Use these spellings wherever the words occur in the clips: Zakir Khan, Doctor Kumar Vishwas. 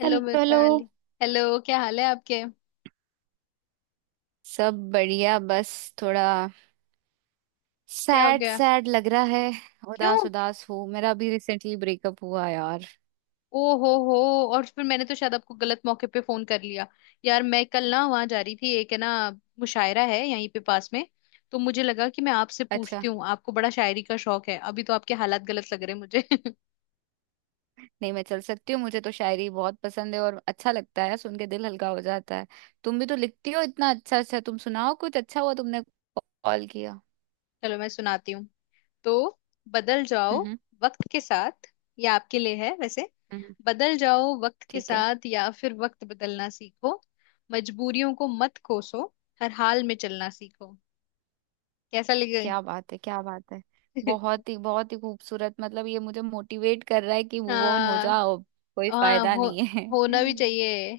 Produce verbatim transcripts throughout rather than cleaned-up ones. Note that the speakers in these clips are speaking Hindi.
Hello hello hello. Mitali. Hello. क्या हाल है आपके? सब बढ़िया। बस थोड़ा क्या हो सैड गया? सैड लग रहा है। क्यों? उदास उदास हूँ। मेरा अभी रिसेंटली ब्रेकअप हुआ यार। ओ हो हो। और फिर मैंने तो शायद आपको गलत मौके पे फोन कर लिया। यार मैं कल ना वहां जा रही थी, एक है ना, मुशायरा है यहीं पे पास में। तो मुझे लगा कि मैं आपसे अच्छा। पूछती हूँ, आपको बड़ा शायरी का शौक है। अभी तो आपके हालात गलत लग रहे हैं मुझे। नहीं, मैं चल सकती हूँ। मुझे तो शायरी बहुत पसंद है और अच्छा लगता है, सुन के दिल हल्का हो जाता है। तुम भी तो लिखती हो इतना अच्छा। अच्छा तुम सुनाओ कुछ। अच्छा हुआ तुमने कॉल किया। चलो मैं सुनाती हूँ। तो बदल जाओ हम्म। वक्त के साथ। ये आपके लिए है वैसे। हम्म। बदल जाओ वक्त के ठीक है। साथ या फिर वक्त बदलना सीखो। मजबूरियों को मत कोसो। हर हाल में चलना सीखो। कैसा लगे? क्या बात है, क्या बात है। बहुत ही बहुत ही खूबसूरत। मतलब ये मुझे मोटिवेट कर रहा है कि मूव ऑन हो हाँ जाओ। कोई हाँ, फायदा हो, नहीं है। होना भी चाहिए।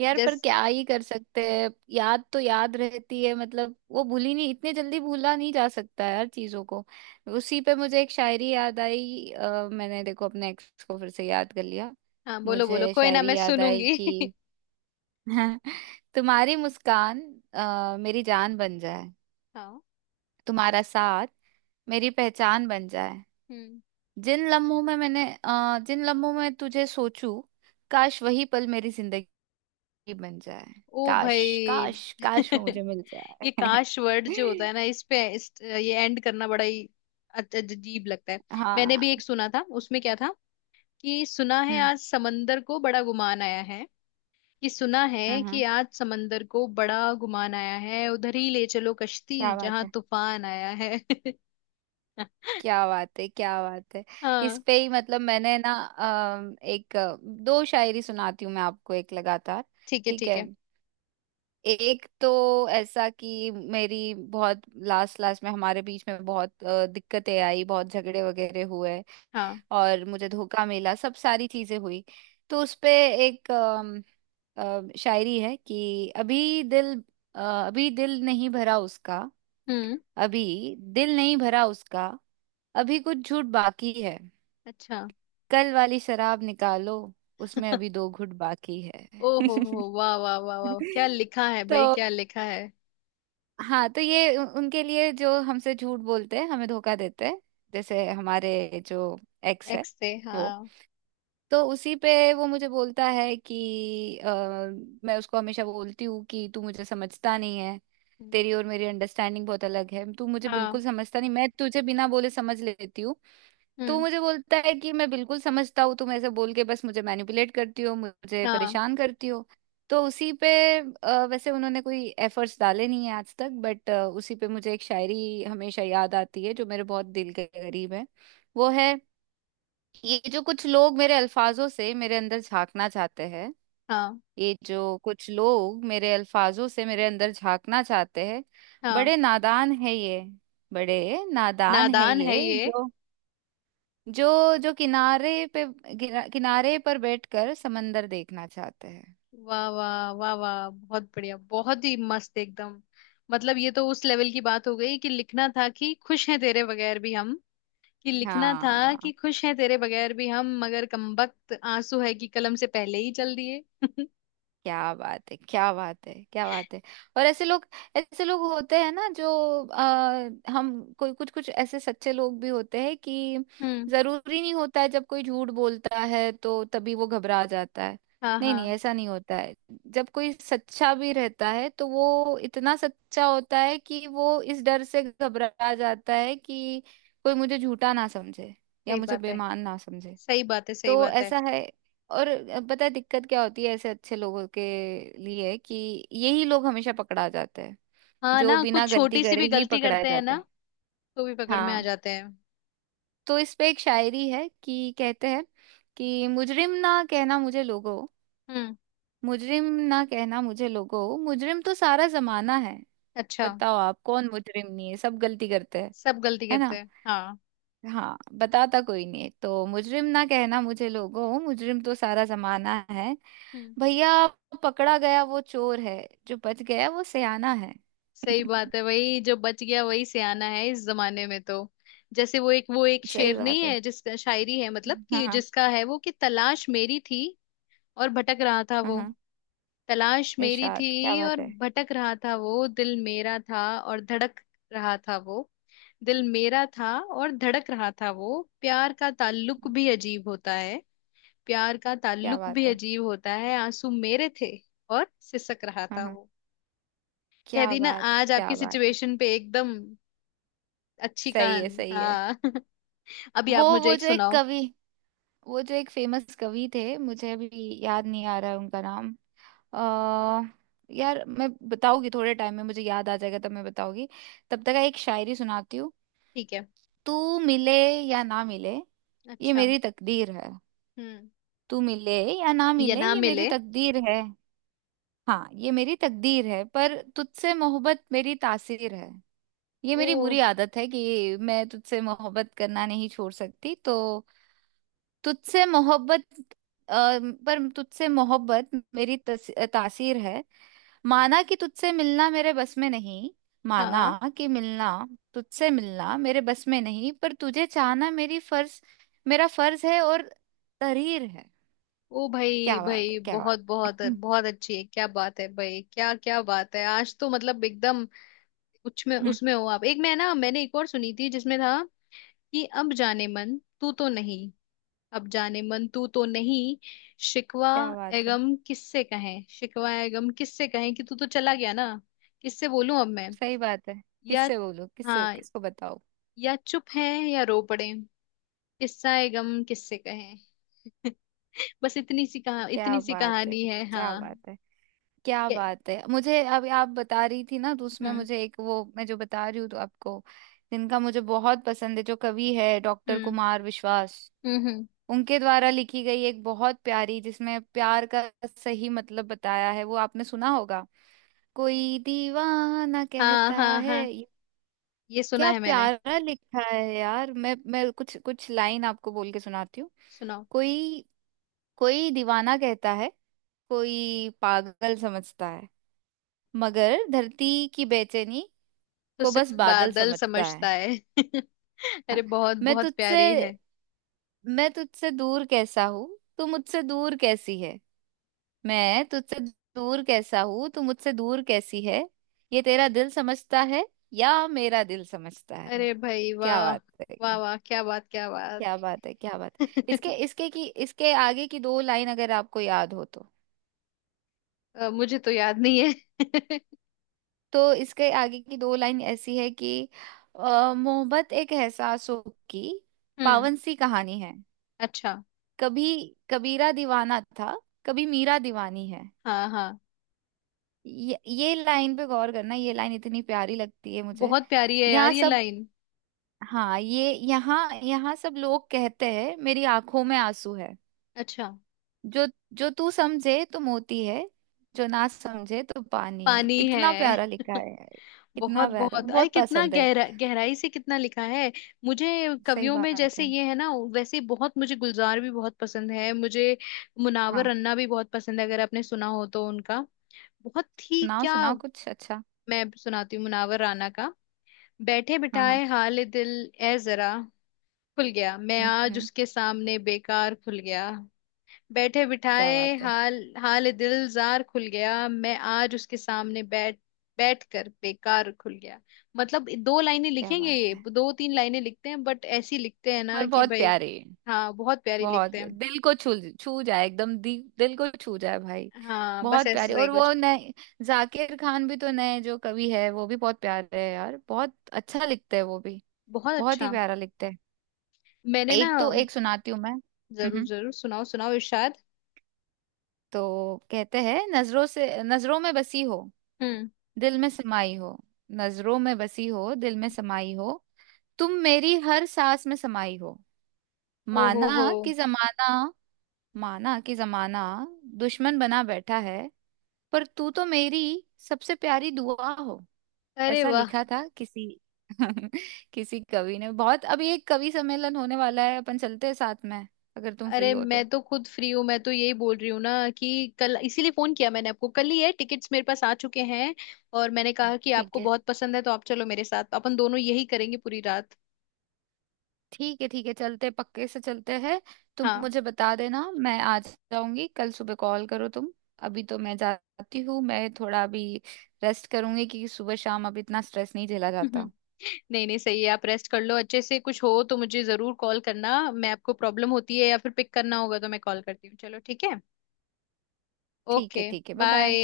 यार, पर जस क्या ही कर सकते हैं। याद तो याद रहती है। मतलब वो भूली नहीं, इतने जल्दी भूला नहीं जा सकता है यार चीजों को। उसी पे मुझे एक शायरी याद आई। अ, मैंने देखो अपने एक्स को फिर से याद कर लिया। हाँ, बोलो बोलो, मुझे कोई ना, शायरी मैं याद आई सुनूंगी। कि तुम्हारी मुस्कान अ, मेरी जान बन जाए, हाँ। तुम्हारा साथ मेरी पहचान बन जाए। हम्म। जिन लम्हों में मैंने अ, जिन लम्हों में तुझे सोचूं, काश वही पल मेरी जिंदगी ही बन जाए। ओ भाई। काश, काश काश वो मुझे मिल ये जाए। काश वर्ड जो होता है ना, इस पे इस, ये एंड करना बड़ा ही अज- अजीब लगता है। मैंने भी एक हाँ। सुना था, उसमें क्या था कि सुना है हम्म। आज समंदर को बड़ा गुमान आया है, कि सुना है हम्म। कि हम्म। आज समंदर को बड़ा गुमान आया है, उधर ही ले चलो कश्ती क्या बात जहां है, तूफान आया है। क्या बात है, क्या बात है। इस हाँ। पे ही मतलब मैंने ना अम, एक अ, दो शायरी सुनाती हूँ मैं आपको एक लगातार। ठीक है ठीक ठीक है। है। एक तो ऐसा कि मेरी बहुत लास्ट लास्ट में हमारे बीच में बहुत अ, दिक्कतें आई, बहुत झगड़े वगैरह हुए हाँ। और मुझे धोखा मिला, सब सारी चीजें हुई। तो उसपे एक अम, अ, शायरी है कि अभी दिल अ, अभी दिल नहीं भरा उसका, हम्म। अभी दिल नहीं भरा उसका, अभी कुछ झूठ बाकी है, अच्छा। कल वाली शराब निकालो, उसमें अभी दो घूंट बाकी है। ओ हो हो वाह वाह वाह वाह, क्या लिखा है तो भाई, क्या लिखा है। हाँ, तो ये उ- उनके लिए जो हमसे झूठ बोलते हैं, हमें धोखा देते हैं, जैसे हमारे जो एक्स है एक्स से, वो। हाँ। तो उसी पे वो मुझे बोलता है कि अ, मैं उसको हमेशा बोलती हूँ कि तू मुझे समझता नहीं है। हम्म, तेरी और मेरी अंडरस्टैंडिंग बहुत अलग है, तू मुझे हाँ। बिल्कुल समझता नहीं, मैं तुझे बिना बोले समझ लेती हूँ। तू हम्म। मुझे बोलता है कि मैं बिल्कुल समझता हूँ, तुम ऐसे बोल के बस मुझे मैनिपुलेट करती हो, मुझे हाँ परेशान करती हो। तो उसी पे अ, वैसे उन्होंने कोई एफर्ट्स डाले नहीं है आज तक, बट उसी पे मुझे एक शायरी हमेशा याद आती है जो मेरे बहुत दिल के करीब है। वो है, ये जो कुछ लोग मेरे अल्फाजों से मेरे अंदर झांकना चाहते हैं, हाँ। ये जो कुछ लोग मेरे अल्फाजों से मेरे अंदर झांकना चाहते हैं, हाँ, बड़े नादान है ये, बड़े नादान है नादान है ये ये। जो जो जो किनारे पे किना- किनारे पर बैठकर समंदर देखना चाहते हैं। वाह वाह वाह वाह, बहुत बढ़िया, बहुत ही मस्त एकदम। मतलब ये तो उस लेवल की बात हो गई कि लिखना था कि खुश हैं तेरे बगैर भी हम, कि लिखना था हाँ। कि खुश हैं तेरे बगैर भी हम मगर कमबख्त आंसू है कि कलम से पहले ही चल दिए। क्या बात है, क्या बात है, क्या बात है। और ऐसे लोग, ऐसे लोग होते हैं ना जो आ, हम कोई कुछ कुछ ऐसे सच्चे लोग भी होते हैं कि हम्म। जरूरी नहीं होता है जब कोई झूठ बोलता है तो तभी वो घबरा जाता है। हाँ नहीं नहीं, हाँ। ऐसा नहीं होता है। जब कोई सच्चा भी रहता है तो वो इतना सच्चा होता है कि वो इस डर से घबरा जाता है कि कोई मुझे झूठा ना समझे या सही मुझे बात है। बेईमान ना समझे। सही बात है, सही तो बात है। ऐसा है। और पता है दिक्कत क्या होती है ऐसे अच्छे लोगों के लिए कि यही लोग हमेशा पकड़ा जाते हैं, हाँ जो ना, कुछ बिना गलती छोटी सी करे भी ही गलती पकड़ाए करते हैं जाते ना हैं। तो भी पकड़ में आ हाँ। जाते हैं। तो इस पे एक शायरी है कि कहते हैं कि मुजरिम ना कहना मुझे लोगो, हम्म। मुजरिम ना कहना मुझे लोगो, मुजरिम तो सारा जमाना है। अच्छा। बताओ आप कौन मुजरिम नहीं है, सब गलती करते हैं। सब गलती है करते ना। हैं हाँ। हाँ बताता कोई नहीं। तो मुजरिम ना कहना मुझे लोगों, मुजरिम तो सारा जमाना है। हम्म। भैया पकड़ा गया वो चोर है, जो बच गया वो सयाना है। सही बात है, वही जो बच गया वही सियाना है इस जमाने में तो। जैसे वो एक, वो एक सही शेर नहीं बात है। है जिसका शायरी है, मतलब हाँ कि हाँ। जिसका है वो, कि तलाश मेरी थी और भटक रहा था हाँ वो, हाँ। तलाश मेरी इरशाद, क्या थी बात और है, भटक रहा था वो, दिल मेरा था और धड़क रहा था वो, दिल मेरा था और धड़क रहा था वो, प्यार का ताल्लुक भी अजीब होता है, प्यार का क्या ताल्लुक भी बात है। अजीब होता है, आंसू मेरे थे और सिसक रहा हाँ था। हाँ। कह क्या दी ना बात है, आज क्या आपकी बात है। सिचुएशन पे एकदम, अच्छी सही है, कहानी सही है। हाँ। अभी वो आप मुझे वो एक जो एक सुनाओ। कवि, वो जो एक फेमस कवि थे, मुझे अभी याद नहीं आ रहा है उनका नाम। आ, यार, मैं बताऊंगी थोड़े टाइम में, मुझे याद आ जाएगा तब मैं बताऊंगी। तब तक एक शायरी सुनाती हूँ। ठीक है। तू मिले या ना मिले ये अच्छा। मेरी तकदीर है। हम्म। तू मिले या ना ये मिले ना ये मेरी मिले। तकदीर है। हाँ, ये मेरी तकदीर है पर तुझसे मोहब्बत मेरी तासीर है। ये ओ। मेरी बुरी आदत है कि मैं तुझसे मोहब्बत करना नहीं छोड़ सकती, तो तुझसे मोहब्बत अ, पर तुझसे मोहब्बत मेरी तस, तासीर है। माना कि तुझसे मिलना मेरे बस में नहीं, माना हाँ। कि मिलना, तुझसे मिलना मेरे बस में नहीं, पर तुझे चाहना मेरी फर्ज, मेरा फर्ज है और तहरीर है। ओ भाई क्या बात है, भाई, क्या बहुत बात। बहुत हम्म। बहुत अच्छी है, क्या बात है भाई, क्या क्या बात है, आज तो मतलब एकदम। उसमें हम्म। उसमें हो आप एक, मैं ना मैंने एक और सुनी थी जिसमें था कि अब जाने मन तू तो नहीं, अब जाने मन तू तो नहीं, शिकवा क्या ए बात है। गम किससे कहें, शिकवा ए गम किससे कहें, कि तू तो चला गया ना, किससे बोलूं अब मैं सही बात है। या, किससे बोलूं, किससे, हाँ, किसको बताओ। या चुप है या रो पड़े, किस्सा ए गम किससे कहें। बस इतनी सी कहा क्या इतनी सी बात है, कहानी है क्या हाँ। बात है, क्या के- बात है। मुझे अभी आप बता रही थी ना, तो उसमें हम्म। मुझे एक, वो मैं जो बता रही हूँ तो आपको, जिनका मुझे बहुत पसंद है, जो कवि है, डॉक्टर हम्म। कुमार विश्वास। हम्म हम्म, उनके द्वारा लिखी गई एक बहुत प्यारी, जिसमें प्यार का सही मतलब बताया है, वो आपने सुना होगा, कोई दीवाना हाँ कहता हाँ है हाँ। ये। ये सुना क्या है मैंने। प्यारा लिखा है यार। मैं मैं कुछ कुछ लाइन आपको बोल के सुनाती हूँ। सुनाओ। कोई, कोई दीवाना कहता है, कोई पागल समझता है, मगर धरती की बेचैनी तो को बस सिर्फ बादल बादल समझता है। समझता है। अरे बहुत मैं बहुत तुझसे प्यारी है। मैं तुझसे दूर कैसा हूँ, तू मुझसे दूर कैसी है। मैं तुझसे दूर कैसा हूँ, तू मुझसे दूर कैसी है, ये तेरा दिल समझता है या मेरा दिल समझता है। अरे भाई क्या वाह, बात है, वाह वाह, क्या बात क्या क्या बात। बात है, क्या बात है। इसके इसके की इसके आगे की दो लाइन अगर आपको याद हो तो। अ, मुझे तो याद नहीं है। तो इसके आगे की दो लाइन ऐसी है कि अ, मोहब्बत एक एहसासों की हम्म। पावन सी कहानी है, अच्छा। कभी कबीरा दीवाना था, कभी मीरा दीवानी है। हाँ हाँ। ये ये लाइन पे गौर करना, ये लाइन इतनी प्यारी लगती है मुझे। बहुत प्यारी है यार यहाँ ये सब, लाइन। हाँ, ये यहाँ यहाँ सब लोग कहते हैं मेरी आंखों में आंसू है, अच्छा। जो जो तू समझे तो मोती है, जो ना समझे तो पानी है। पानी कितना है। प्यारा लिखा है। कितना बहुत प्यारा, बहुत, अरे बहुत कितना पसंद है। गहरा, गहराई से कितना लिखा है मुझे। सही कवियों में बात जैसे है। ये है ना, वैसे बहुत, मुझे गुलजार भी बहुत पसंद है, मुझे मुनावर हाँ। रन्ना भी बहुत पसंद है अगर आपने सुना हो तो उनका। बहुत ही सुनाओ क्या। सुनाओ कुछ अच्छा। मैं सुनाती हूँ मुनावर राना का। बैठे हाँ हाँ। बिठाए हाल दिल ए जरा खुल गया, मैं हम्म। आज हम्म। उसके सामने बेकार खुल गया। बैठे क्या बिठाए बात है, हाल, हाल दिलजार खुल गया, मैं आज उसके सामने बैठ बैठ कर बेकार खुल गया। मतलब दो लाइनें क्या लिखेंगे, बात ये है। दो तीन लाइनें लिखते हैं बट ऐसी लिखते हैं ना पर कि बहुत भाई। प्यारे, हाँ बहुत प्यारी बहुत। लिखते हैं। दिल को छू छू जाए एकदम, दी, दिल को छू जाए भाई। हाँ बस बहुत प्यारे। ऐसा ही और वो कुछ। नए जाकिर खान भी तो, नए जो कवि है वो भी बहुत प्यारे है यार, बहुत अच्छा लिखते हैं वो भी। बहुत बहुत ही अच्छा। प्यारा लिखते हैं। मैंने ना, एक तो एक सुनाती हूँ मैं। हम्म जरूर हम्म। जरूर सुनाओ सुनाओ इरशाद। तो कहते हैं, नजरों से, नजरों में बसी हो, हम्म। दिल में समाई हो, नजरों में बसी हो, दिल में समाई हो, तुम मेरी हर सांस में समाई हो, ओ हो हो। माना कि जमाना, माना कि जमाना दुश्मन बना बैठा है, पर तू तो मेरी सबसे प्यारी दुआ हो। अरे ऐसा वाह। लिखा था किसी, किसी कवि ने। बहुत, अभी एक कवि सम्मेलन होने वाला है, अपन चलते हैं साथ में, अगर तुम फ्री अरे हो तो। मैं तो खुद फ्री हूँ, मैं तो यही बोल रही हूँ ना कि कल इसीलिए फोन किया मैंने आपको, कल ही है, टिकट्स मेरे पास आ चुके हैं। और मैंने कहा कि ठीक आपको है, बहुत पसंद है तो आप चलो मेरे साथ, अपन दोनों यही करेंगे पूरी रात। ठीक है, ठीक है, चलते पक्के से चलते हैं। तुम हाँ। मुझे बता देना, मैं आ जाऊंगी। कल सुबह कॉल करो तुम। अभी तो मैं जाती हूँ, मैं थोड़ा अभी रेस्ट करूंगी क्योंकि सुबह शाम अब इतना स्ट्रेस नहीं झेला जाता। नहीं नहीं सही है, आप रेस्ट कर लो अच्छे से, कुछ हो तो मुझे जरूर कॉल करना, मैं आपको प्रॉब्लम होती है या फिर पिक करना होगा तो मैं कॉल करती हूँ, चलो ठीक है। ठीक है, ओके ठीक है, बाय बाय। बाय।